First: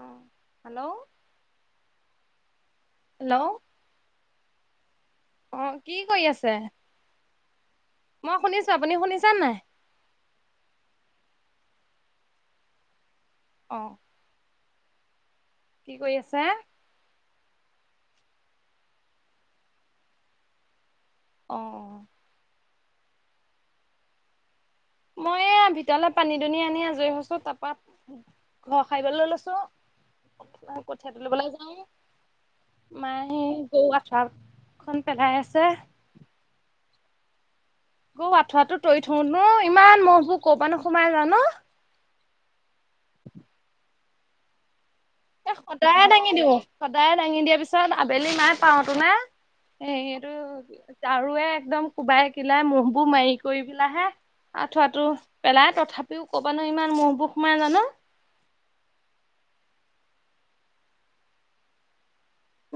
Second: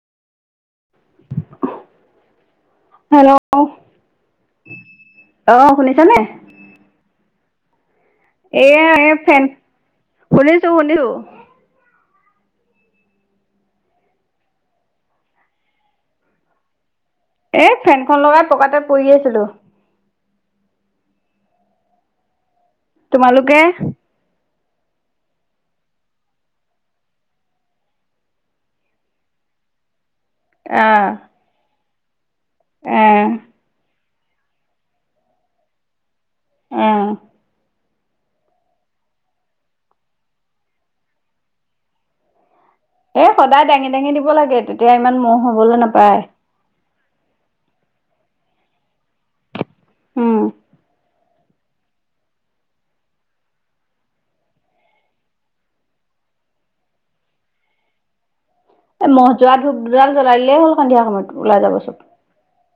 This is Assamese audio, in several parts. অ হেল্ল' হেল্ল' অ কি কৰি আছে মই শুনিছো এয়া আপুনি এই শুনিচেন ফেন নাই শুনিছো শুনিছো অঁ কি কৰি আছে এই ফেনখন লগাই পকাতে পৰি আছিলো অ তোমালোকে মই এইয়া ভিতৰলে পানী দুনি আনি আজৰি হৈছো তাৰপা ঘৰ হাৰিবলে লৈছো আহ কঠীয়া তুলিবলৈ যাও এ মা হেই চাপখন পেলাই আছে উম অ আঠুৱা টো তৰি থৌ ন ইমান মহবোৰ কৰ'পানো সোমাই জানো ন এ সদায় দাঙি দাঙি দিব লাগে তেতিয়া ইমান মহ' এ হবলৈ সদায় নাপায় দাঙি দিওঁ সদায় দাঙি দিয়া পিছত আবেলি মাই পাওতো নে এ সেইটো উম যাৰুৱে একদম কোবাই কিলাই মহবোৰ মাৰি কৰি পেলাইহে আঁঠুৱাটো পেলাই তথাপিও কৰ পা নো ইমান মহবোৰ হোমাই জানো এ মহ যোৱা ধূপ দুডাল জ্বলাই দিলেই হ'ল সন্ধিয়া সময়তো ওলাই যাব চব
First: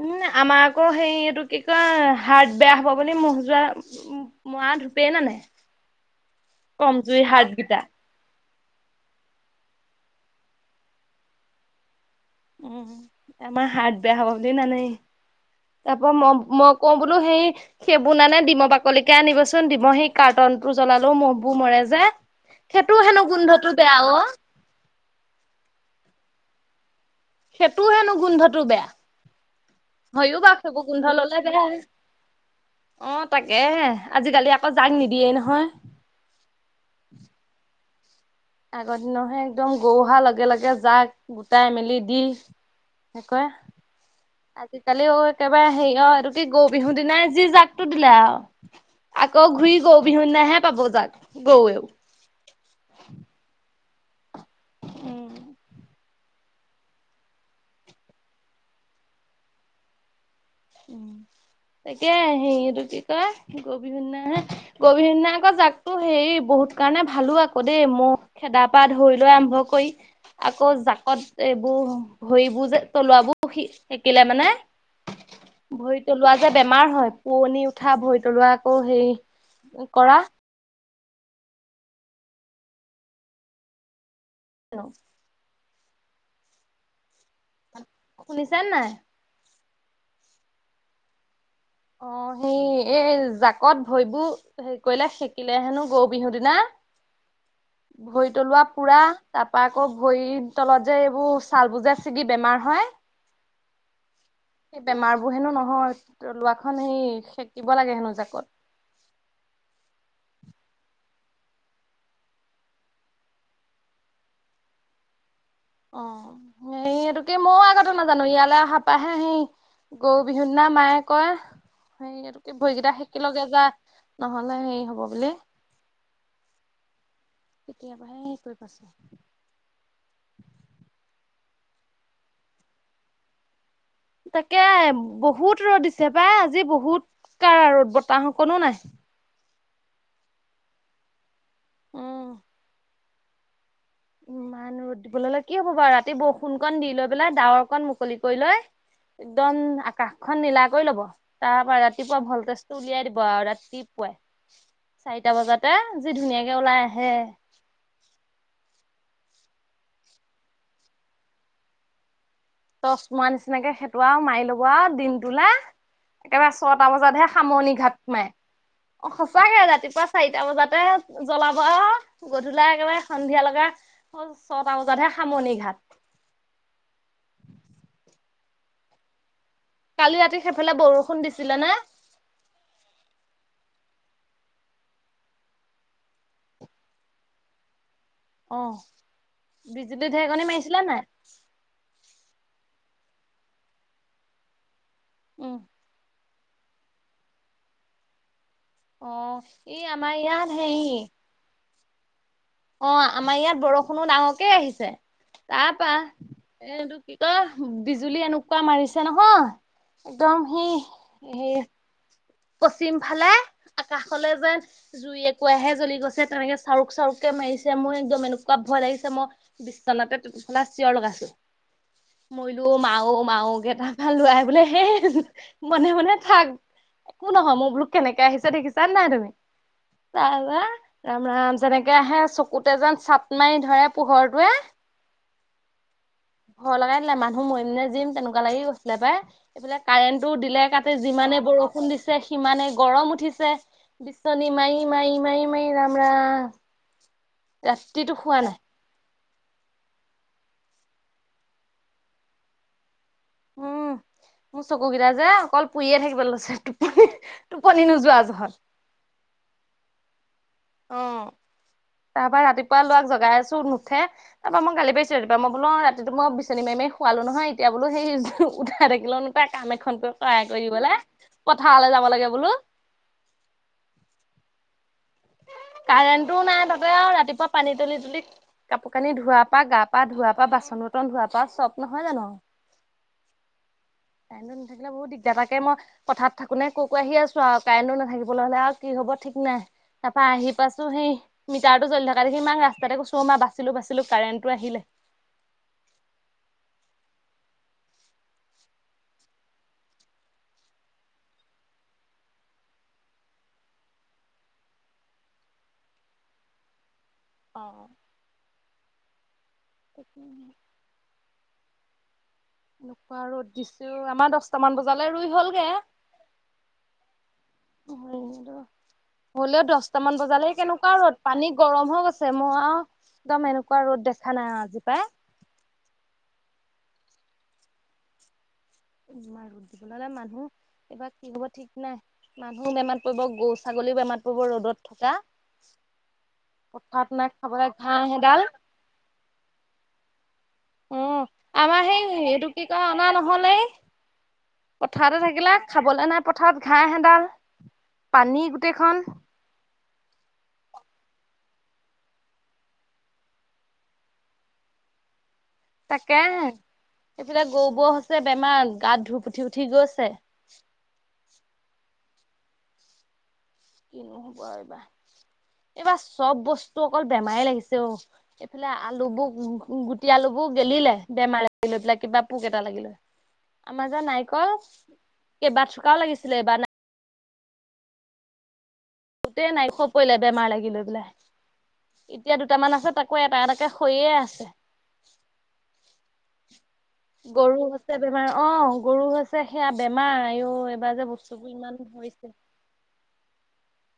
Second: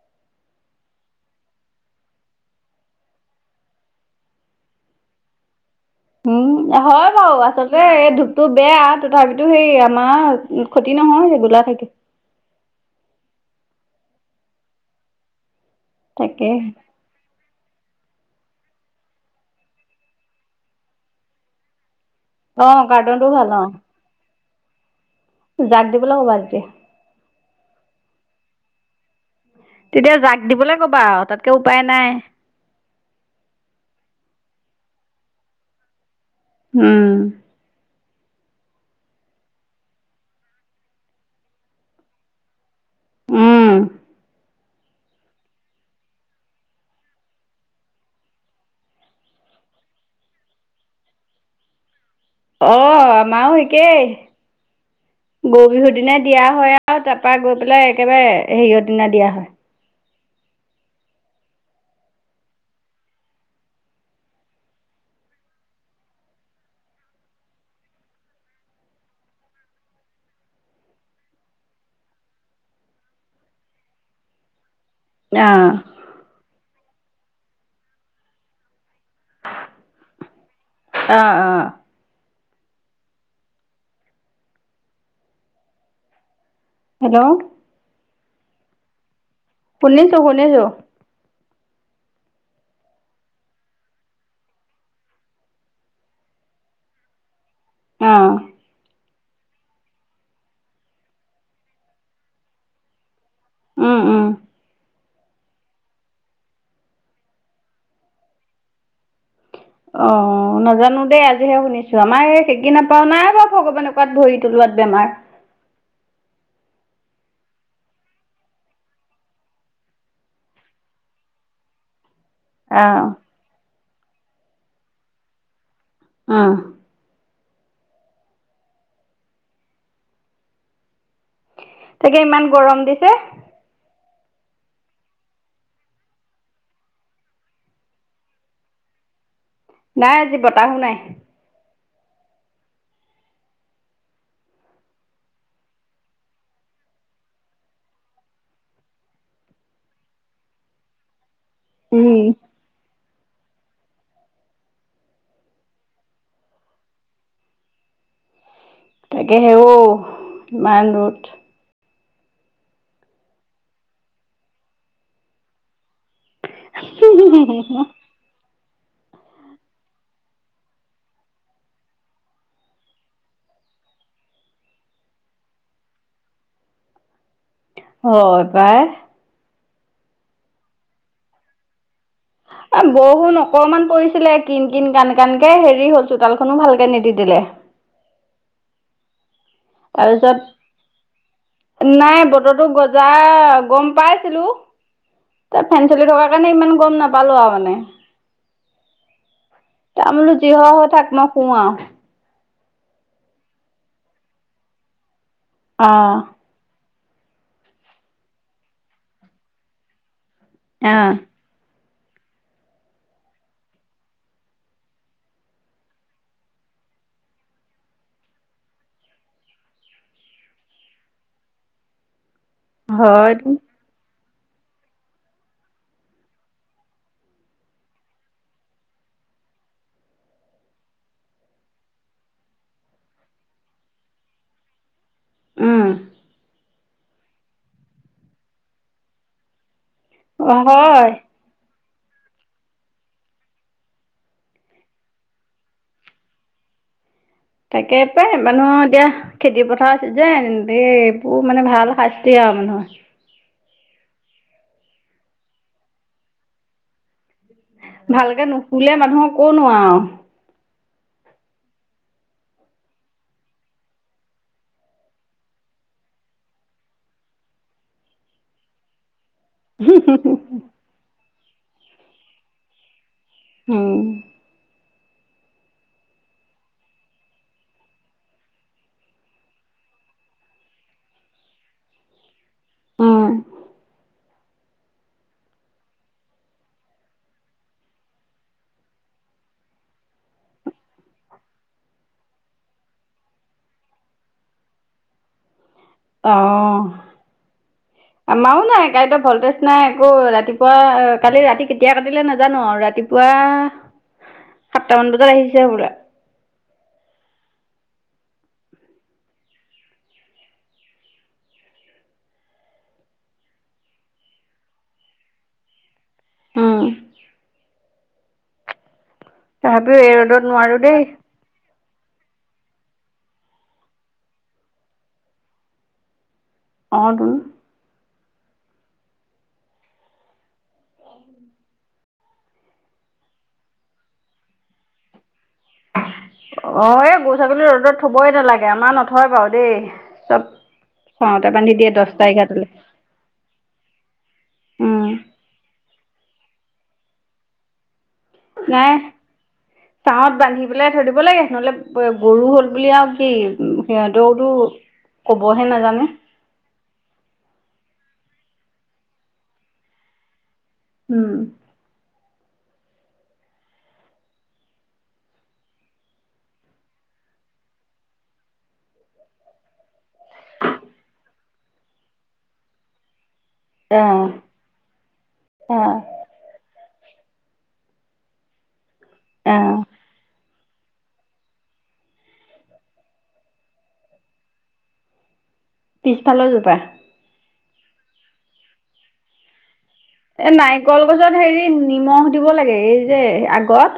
উম আমাৰ আকৌ হে এইটো কি কয় হাৰ্ট বেয়া হব বুলি মহ যোৱা মৰা ধূপে নানে উম হয় কমজুৰি বাৰু হাৰ্ট কেইটা আচলতে এই ধূপ তটো বেয়া তথাপিতো সেই আমাৰ ক্ষতি নহয় ৰেগুলাৰ থাকে। উম আমাৰ হাৰ্ট বেয়া হব বুলি নানেই তাৰ পৰা মই তাকে মই কওঁ বোলো সেই সেইবোৰ নানে ডিম বাকলিকে আনিবচোন ডিম সেই কাৰ্টনটো জ্বলালো মহবোৰ মৰে যে। অ সেইটো হেনো কাৰ্টনটো ভাল গোন্ধটো বেয়া অ। যাক দিবলে হব আজি সেইটো হেনো গোন্ধটো বেয়া। তেতিয়া জাক হয়ও বা দিবলৈ সেইবোৰ ক'বা গোন্ধ আৰু ললে তাতকে উপায় বেয়া। নাই। অ তাকে আজিকালি আকৌ জাক নিদিয়ে নহয়। উম আগৰ দিনতহে একদম গৰু অহা লগে লগে যাক গোটাই মেলি দি। কৰে। উম, আজিকালিও একেবাৰে হেৰি অ এইটো কি গৰু বিহুৰ দিনাই যি জাকটো দিলে আও আকৌ ঘূৰি গৰু বিহু দিনাহে পাব যাক গৰুয়েও অঁ আমাৰো একেই উম, গৰু বিহুৰ দিনাই দিয়া হয় আৰু তাৰপৰা গৈ পেলাই একেবাৰে হেৰিয়ৰ দিনা দিয়া হয়। উম এতিয়া সেইটো কি কয় গৰু বিহু দিনা হে গৰু বিহু দিনা আক জাকতো হেৰি বহুত কাৰণে ভালো আকৌ দেই মহ গা পা ধুই লৈ আৰম্ভ কৰি আকৌ জাকত এইবোৰ ভৰিবোৰ যে তলোৱাবোৰ সেকিলে মানে অ', ভৰি তলুৱা যে বেমাৰ হয় পোৱনি উঠা ভৰি তলোৱা আকৌ হেৰি কৰা অঁ অঁ হেল্ল' হেল্ল' শুনিছে নাই? শুনিছোঁ শুনিছোঁ। অ সেই এ এ জাকত ভৰিবোৰ হেৰি কৰিলে শেকিলে হেনো গৰু বিহু দিনা অ', ভৰি তলোৱা পুৰা তাপা আকৌ ভৰিৰ তলত যে এইবোৰ চালবোৰ যে ছিগি বেমাৰ হয় উম উম বেমাৰবোৰ হেনো নহয় তলোৱাখন সেই সেকিব লাগে হেনো জাকত। অ নাজানো দেই আজিহে শুনিছো আমাৰ এই হেকি নাপাও নাই বাৰু ভগৱানে কৰাত ভৰি তোলোৱাত বেমাৰ। অ হেৰি এইটো কি মইও আগতে নাজানো ইয়ালে অহা পাহে সি গৰু বিহু দিনা মায়ে কয় হে ভৰিকেইটা অ', শেকি লগে যা নহলে হেৰি হব বুলি। উম কেতিয়াবা হে হেৰি কৰি পাইছো। [inaudible] তাকে ইমান গৰম দিছে। তাকে বহুত ৰ'দ দিছে পাই আজি বহুত কাৰা ৰ'দ বতাহ অকনো নাই। নাই আজি বতাহো নাই। উম ইমান ৰ'দ দিবলৈ হলে কি হ'ব বাৰু ৰাতি বৰষুণ কণ দি লৈ পেলাই ডাৱৰ কণ মুকলি কৰি লয়। একদম আকাশখন নীলা কৰি লব তাৰ পৰা উম। ৰাতিপুৱা ভল্টেজটো উলিয়াই দিব আৰু ৰাতি পুৱাই চাৰিটা বজাতে যি ধুনীয়াকে ওলাই আহে। তাকে হেও ইমান ৰদ। তচ মাৰ নিচিনাকে খেতোৱা আৰু মাৰি লব আৰু দিনটোলে। একেবাৰে ছটা বজাতহে সামৰণি ঘাট মাৰে। অ সঁচাকে ৰাতিপুৱা চাৰিটা বজাতে জ্বলাব আৰু। গধূলা একেবাৰে সন্ধিয়া লগা ছটা বজাতহে সামৰনি ঘাট। হয় পাই কালি ৰাতি সেইফালে বৰষুণ দিছিলে নে। বহুত অকণমান পৰিছিলে কিন কিন কান কানকে হেৰি হ'ল চোতালখনো ভালকে নিতিতিলে অ' বিজুলী তাৰপিছত ঢেৰেকনি মাৰিছিলে নাই। নাই বতৰটো গজা গম পাইছিলো উম তাত ফেন চলি থকা। সেইকাৰণে ইমান গম নাপালো আৰু মানে। অ' ই তাৰ আমাৰ বোলো ইয়াত যি হয় হেৰি হৈ থাক মই শুও আৰু। অ' আমাৰ ইয়াত বৰষুণো ডাঙৰকে আহিছে তাপা অ এইটো কি কয় বিজুলী এনেকুৱা মাৰিছে নহয় একদম সি অ হেই পশ্চিম ফালে আকাশলে যেন জুই একোৱাহে জ্বলি গৈছে তেনেকে চাৰুক চাৰুকে মাৰিছে মোৰ একদম এনেকুৱা ভয় লাগিছে মোৰ। বিচনাতে তেতো ফলা চিঞৰ লগাইছো। মইলো মাও হয় মাওকে লৰাই বোলে হেই মনে মনে থাক। একো নহয় মইবোলো কেনেকে আহিছে দেখিছা নাই তুমি। ৰাম ৰাম যেনেকে আহে চকুতে যেন চাট মাৰি ধৰে পোহৰটোৱে। উমঁ। ভয় লগাই দিলে মানুহ মৰিম নে যিম তেনেকুৱা লাগি গৈছিলে পাই। এইফাললে কাৰেণ্টটো অ দিলে কাটি হয়। যিমানে বৰষুণ দিছে সিমানে গৰম উঠিছে। বিচনী মাৰি মাৰি মাৰি মাৰি, ৰাম ৰাম। তাকে ৰাতিটো পায় শুৱা নাই মানুহ এতিয়া,,,, খেতি পথাৰৰ চিজেন এই এইবোৰ মানে ভাল শাস্তি আৰু মানুহৰ। উমঁ মোৰ চকুকেইটা যে অকল পুৰিয়ে থাকিব লৈছে টোপনিত। ভালকে নুশুলে মানুহক ক নো আও। অঁ' তাৰ পৰাৰা ৰাতিপুৱা ল'ৰাক জগাই আছো নুঠে। তাৰ পৰা মই গালি পাৰিছো ৰাতিপোৱা মই বলো ৰাতিতো মই বিচনী মাৰি মাৰি শুৱালো নহয় এতিয়া বোলো উঠাই থাকিলো নো কাম এখন নোৱাৰো। কৰাই কৰি দলে পথাৰলৈ যাব লাগে বোলো। উমঁ। কাৰেণ্টটোও নাই তাতে আৰু ৰাতিপুৱা পানী তুলি তুলি। কাপোৰ কানি ধোৱাৰ পৰা গা পা ধোৱা পা বাচন ব্তন ধোৱাৰ পা চব নহয় জানো। উম, কাৰেণ্টটো নাথাকিল। বৰ দিগদাতাকে মই কথাত থাকো নে ক কৈ আহি আছো আৰু কাৰেণ্টটো নাথাকিবলৈ হ'লে আৰু কি কি হব ঠিক নাই। তাপা আহি পছোহি। মিটাৰটো জলি থকা দেখি মাক ৰাস্তাতে কৈছো বাছিলো বাছিলো কাৰেণ্টটো আহিলে। অঁ'। ইচচচচ আমাৰও নাই কাৰেণ্টত ভল্টেজ নাই আকৌ ৰাতিপুৱা কালি ৰাতি কেতিয়া কাটিলে নাজানো আৰু ৰাতিপুৱা। ৱাহ। [inaudible] সাতটামান বজাত আহিছে হ'বলা। অঁ অঁ! একো নাই। এনেকুৱা ৰ'দ দিছে ঐ আমাৰ দহটামান বজালে ৰুই হলগে। উমঁ। হ'লেও তথাপিও এই দছটামান ৰ'দত বজালে নোৱাৰো কেনেকুৱা দেই ৰ'দ। পানী গৰম হৈ গৈছে মই আৰু একদম এনেকুৱা ৰ'দ দেখা নাই আজি পাই। অঁ তোন। মান ৰ'দ দিব ন'লে মানুহ এইবাৰ কি হব ঠিক নাই। মানুহো বেমাৰ পৰিব গৰু ছাগলীও বেমাৰ পৰিব ৰ'দত থকা। অঁ পথাৰত এই নাই গৰু ছাগলী খাবলৈ ৰ'দত ঘাঁহ থবই এডাল নালাগে আমাৰ নথয় বাৰু দেই চব,,,, অ খঙতে বান্ধি আমাৰ দিয়ে সেই দহটা এইটো কি এঘাৰটালে। কয় অনা নহ'লে। উম, পথাৰতে থাকিলে খাবলে নাই পথাৰত ঘাঁহ হেডাল পানী নাই গোটেইখন। ছাঁহত বান্ধি পেলাই থৈ দিব লাগে নহ'লে গৰু হ'ল বুলি আৰু কি সিহঁতে টো ক'হে নাজানে। তাকেহে এইফালে গৰুবোৰ হৈছে বেমাৰ গাত ধুপ উঠি উঠি গৈছে। উমঁ। কিনো হ'ব আৰু এইবাৰ। এইবাৰ চব বস্তু অকল বেমাৰে লাগিছে অ'। এইফালে আলুবোৰ গু--গুটি আলুবোৰ গেলিলে বেমাৰে লাগি লৈ পেলাই কিবা পোক এটা লাগিল লয়। আমাৰ যে অ'। নাৰিকল কেইবাৰ অ', থোকাও লাগিছিলে এই নাই। গোটেই অ', নাৰিকল পৰিলে বেমাৰ লাগি লৈ পেলাই। ইতিয়া দুটামান আছে তাকো এটা এটাকে হৈয়ে আছে। পিছফালৰ জোপা? গৰু হৈছে বেমাৰ অঁ, গৰু হৈছ ছে সেয়া বেমাৰ এ আইও এইবাৰ নাৰিকল যে গছত বস্তুবোৰ হেৰি ইমান পোক নিমখ ধৰিছে। দিব লাগে এই যে আগত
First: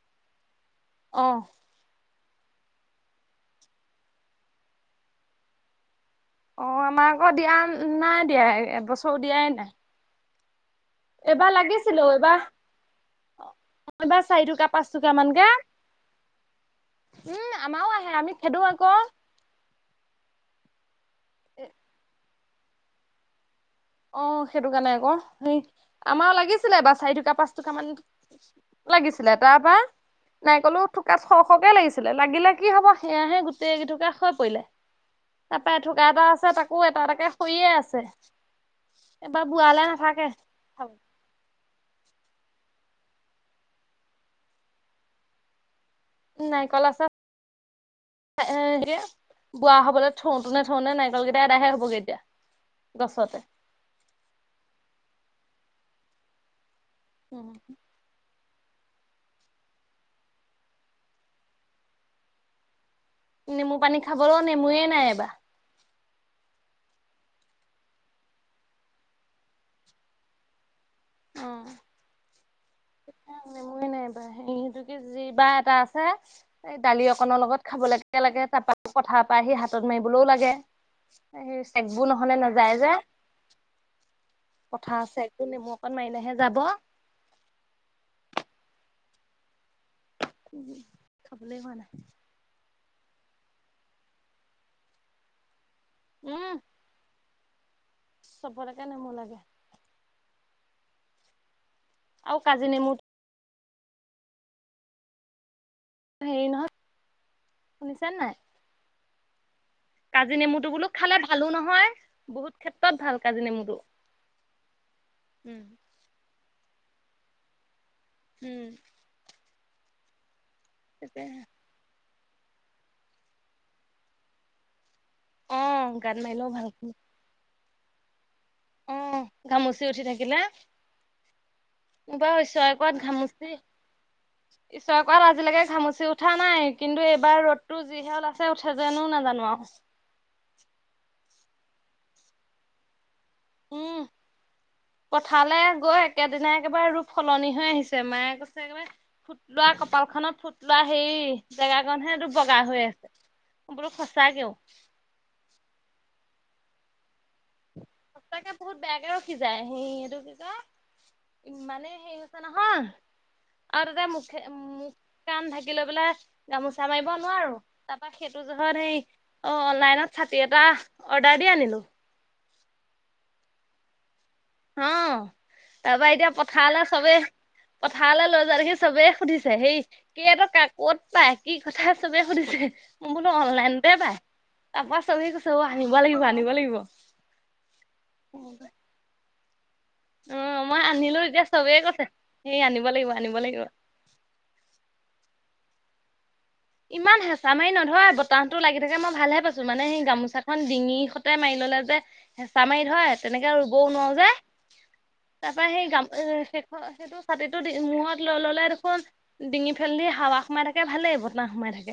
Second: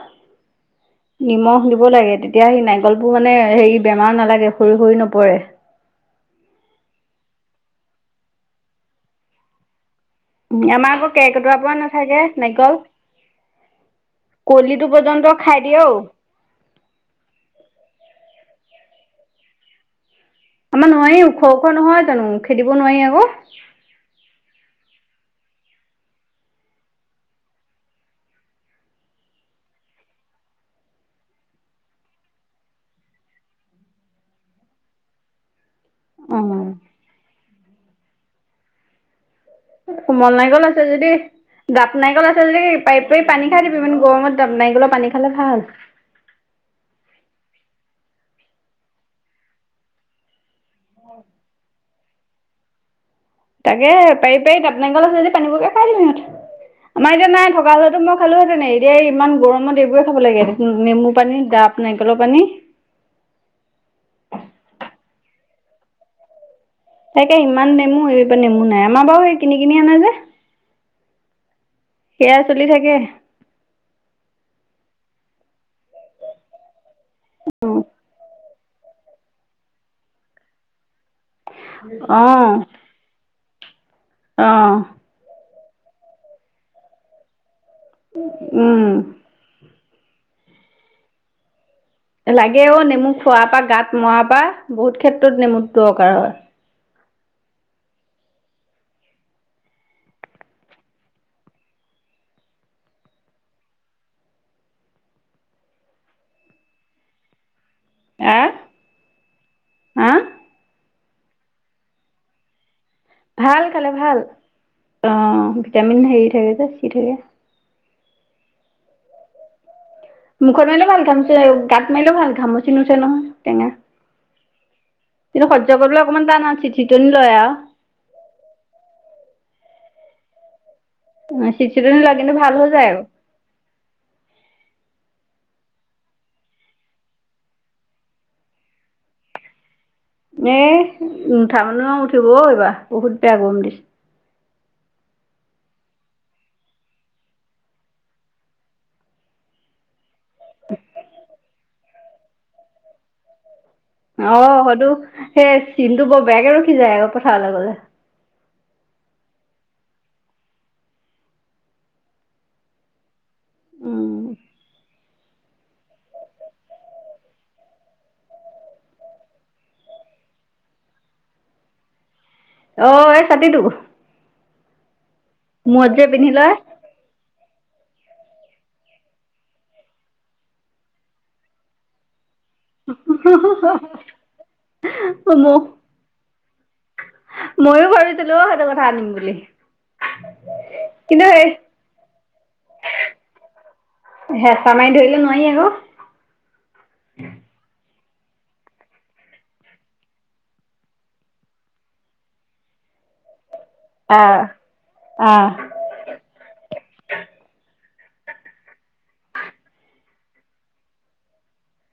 অ' নিমখ দিব লাগে তেত্ তিয়া সেই নাৰিকলবোৰ মানে হেৰি বেমাৰ নালাগে সৰি সৰি নপৰে। অঁ, আমাৰ ঘৰত দিয়া ন নাই দিয়া এবছৰো দিয়াই নাই। উম, আমাৰ আকৌ এইবাৰ কেৰ্কেটুৱা পৰা লাগিছিলো নাথাকে এইবাৰ নাৰিকল। এইবাৰ চাৰি থোকা পাঁচ কলিটো থোকা পৰ্যন্ত মানকে খাই দিয়ে অও। উম, আমাও আহে, আমি খেদো আক'। আমাৰ নোৱাৰি ওখ ওখ নহয় জানো? খেদিব নোৱাৰি আক'। অঁ, সেইটো কাৰণে আক'। হেই আমাও লাগিছিলে এইবাৰ চাৰিথুকা, পাঁচথুকা মান। লাগিছিলে তাৰপৰা নাৰিকলো থুকাত সৰহ সৰহকে লাগিছিলে। লাগিলে কি হ'ব সেয়াহে গোটেই কেইথুকা সৰি পৰিলে। তাৰপৰা থুকা এটা আছে অ', তাকো এটা এটাকে সৰিয়ে আছে। এইবাৰ বুঢ়া হ'লে কোমল নাৰিকল আছে যদি দাপ নাৰিকল আছিল যদি পাৰি পাৰি পানী খাই দিবি। ইামন গৰমত দাপ নাৰিকলৰ পানী খালে ভাল। নাৰিকল আছে। এ-বোৱা হ'বলে থওঁতোনে, থওঁতে নাৰিকলকেইটা এদাইহে হ'বগে এতিয়া গছতে। তাকে পাৰি পাৰি দাপ নাৰিকল আছে যদি পানীবোৰকে খাই দিছে সিহঁত। আমাৰ এতিয়া নাই থকা হ'লেটো মই খালো হেঁতেন। এতিয়া ইমান গৰমত এইবোৰে খাব লাগে নেমু পানী, ডাপ নাৰিকলৰ পানী। নেমু পানী খাবলো নেমুৱে নাই এইবাৰ। তাকে সিমান নেমু এইবাৰ নেমু নাই। আমাৰ বাৰু হেই কিন কিনি আনে যে। অঁ। সেইয়া চলি থাকে। উম, নেমুৱে নাই এইবাৰ। [unintelligible] এটা আছে। এই দালি অকণৰ লগত খাবলেকে লাগে। তাৰপৰা পথাৰ পৰা আহি হাতত মাৰিবলো লাগে। সেই ছেগবোৰ নহলে অঁ নাযায় যে। অঁ পথাৰৰ ছেগবোৰ নেমু অকণ মাৰিলেহে যাব। উম। খাবলে হোৱা নাই। লাগে অ' নেমু খোৱাৰ পৰা, গাত মৰাৰ পৰা বহুত ক্ষেত্ৰত নেমু দৰকাৰ হয়। চবলেকে নেমু লাগে। আৰু কাজি নেমুত হেৰি নহয়, শুনিছা নে আ নাই? হা কাজি নেমুটো বোলো খালে ভালো নহয়, বহুত ক্ষেত্ৰত ভাল। কাজি ভাল নেমুটো খালে ভাল। অঁ উম ভিটামিন হেৰি থাকে যে চি থাকে। উম। মুখত মাৰিলেও ভাল তাকে ঘামুচি থাকিলে, গাত মাৰিলেও ভাল ঘমুচি নুঠে নহয় টেঙা। কিন্তু অ সহ্য কৰিবলৈ গাত অকণমান মাৰিলেও টান হয় ভাল চিত্ চিতনি লয় আৰু। অ ঘামুচি উঠি থাকিলে উম চিট -চিটনি লাগে কিন্তু ভাল হৈ যায় ক ঘামচি ঈশ্বৰ কৃপাত আজিলৈকে ঘামচি উঠা নাই কিন্তু এইবাৰ ৰ'দটো যি যিহে ওলাইছে উঠে যেনো নাজানো আৱ এ নুঠা মানুহো উঠিবও এইবাৰ বহুত বেয়া গৰম দিছে উম পথাৰলে গৈ একেদিনাই একেবাৰে ৰূপ সলনি হৈ আহিছে মায়ে কৈছে একেবাৰে ফুট লোৱা কপাল খনত ফুট লোৱা সেই জেগাকনহে তো বগা হৈ আছে মই বোলো অ সঁচাকেও সেইটো সেই চিনটো বৰ বেয়াকে ৰখি যায় আক পথাৰলে গলে সঁচাকে বহুত বেয়াকে ৰখি যায় সেই এইটো কি কয় ইমানে সেই আছে নহয় আৰু তাতে এ উম মুখে কান ঢাকি লৈ পেলাই গামোচা মাৰিব নোৱাৰো তাৰ পৰা সেইটো জোখত সেই অ অনলাইনত ছাতি এটা অৰ্ডাৰ দি আনিলো অ এই ছাতিটো অ মূৰত তাৰ যে পৰা এতিয়া পিন্ধি লয় পথাৰলে চবে পথাৰলে লৈ যোৱি দেখি চবে সুধিছে সেই কেই টকা কত পাই কি কথা চবে সুধিছে মই বোলো অনলাইনতে পাই তাৰ পৰা চবে ম কৈছে অ আনিব লাগিব আনিব লাগিব মইয়ো ভাবিছিলো অ সেনেকোৱা এটা আনিম বুলি অ মই আনিলো কিন্তু এতিয়া সেই চবে কৈছে সেই আনিব লাগিব আনিব লাগিব হেঁচা মাৰি ধৰিলে নোৱাৰি আক ইমান হেঁচা মাৰি নধৰে বতাহটো লাগি থাকে মই ভালহে পাইছো মানে সেই গামোচাখন ডিঙিৰহতে মাৰি ললে যে হেঁচা মাৰি ধৰে তেনেকে ৰুবও নোৱাৰো যে আহ আহ তাৰ পৰা সেই গাম সেইটো ছাতিটো মূৰত লৈ ললে দেখোন ডিঙিৰ ফালেদি হাৱা সোমাই থাকে ভালে হব না সোমাই থাকে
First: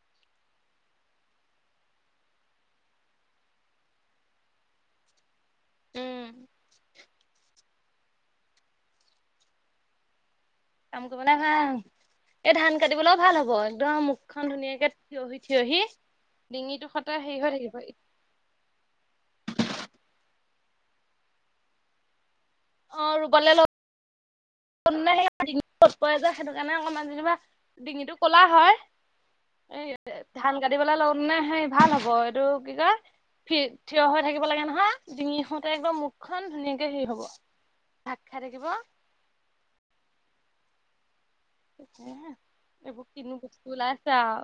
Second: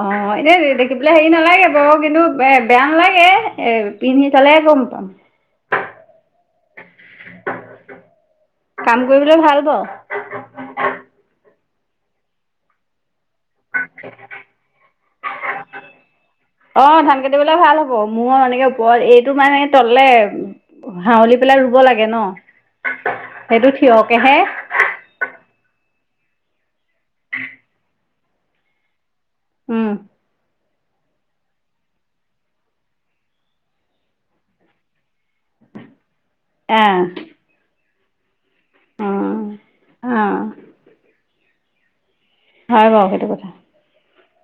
অ এনে দেখি পেলাই হেৰি নালাগে বাৰু কিন্তু এ বেয়া নালাগে এ পিন্ধি চালেহে গম পাম উম কাম কৰিবলে ভাল বাৱ কাম কৰিবলে ভাল এই ধান কাটিবলৈও ভাল হব একদম ইমান ধুনীয়াকে থিয়হি থিয়হি অ ডিঙিটো সতে ধান হেৰি হৈ কাটিবলে থাকিব ভাল হ'ব মোৰ এনেকে ওপৰত এইটো মানে তললে হাউলি পেলাই ৰুব লাগে ন অ ৰুবলে সেইটো লওঁতে থিয়কেহে সেই ডিঙত ৰদ পৰে যে সেইটো কাৰণে অকমান যেনিবা ডিঙিটো কলা হয় এই ধান কাটিবলে ললে মানে হেই ভাল হ'ব এইটো কি কয় থি থিয় হৈ থাকিব লাগে নহয় ডিঙি সতে একদম মুখ খন অঁ ধুনীয়াকে হেৰি হব ধাক খাই থাকিব অ অ এয়া হয় বাৰু এইবোৰ সেইটো কিনো কথা বস্তু ওলাইছে আও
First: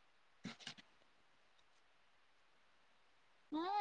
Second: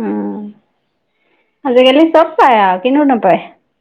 উম আজিকালি চব পায় আও কিনো নাপায় আৰু।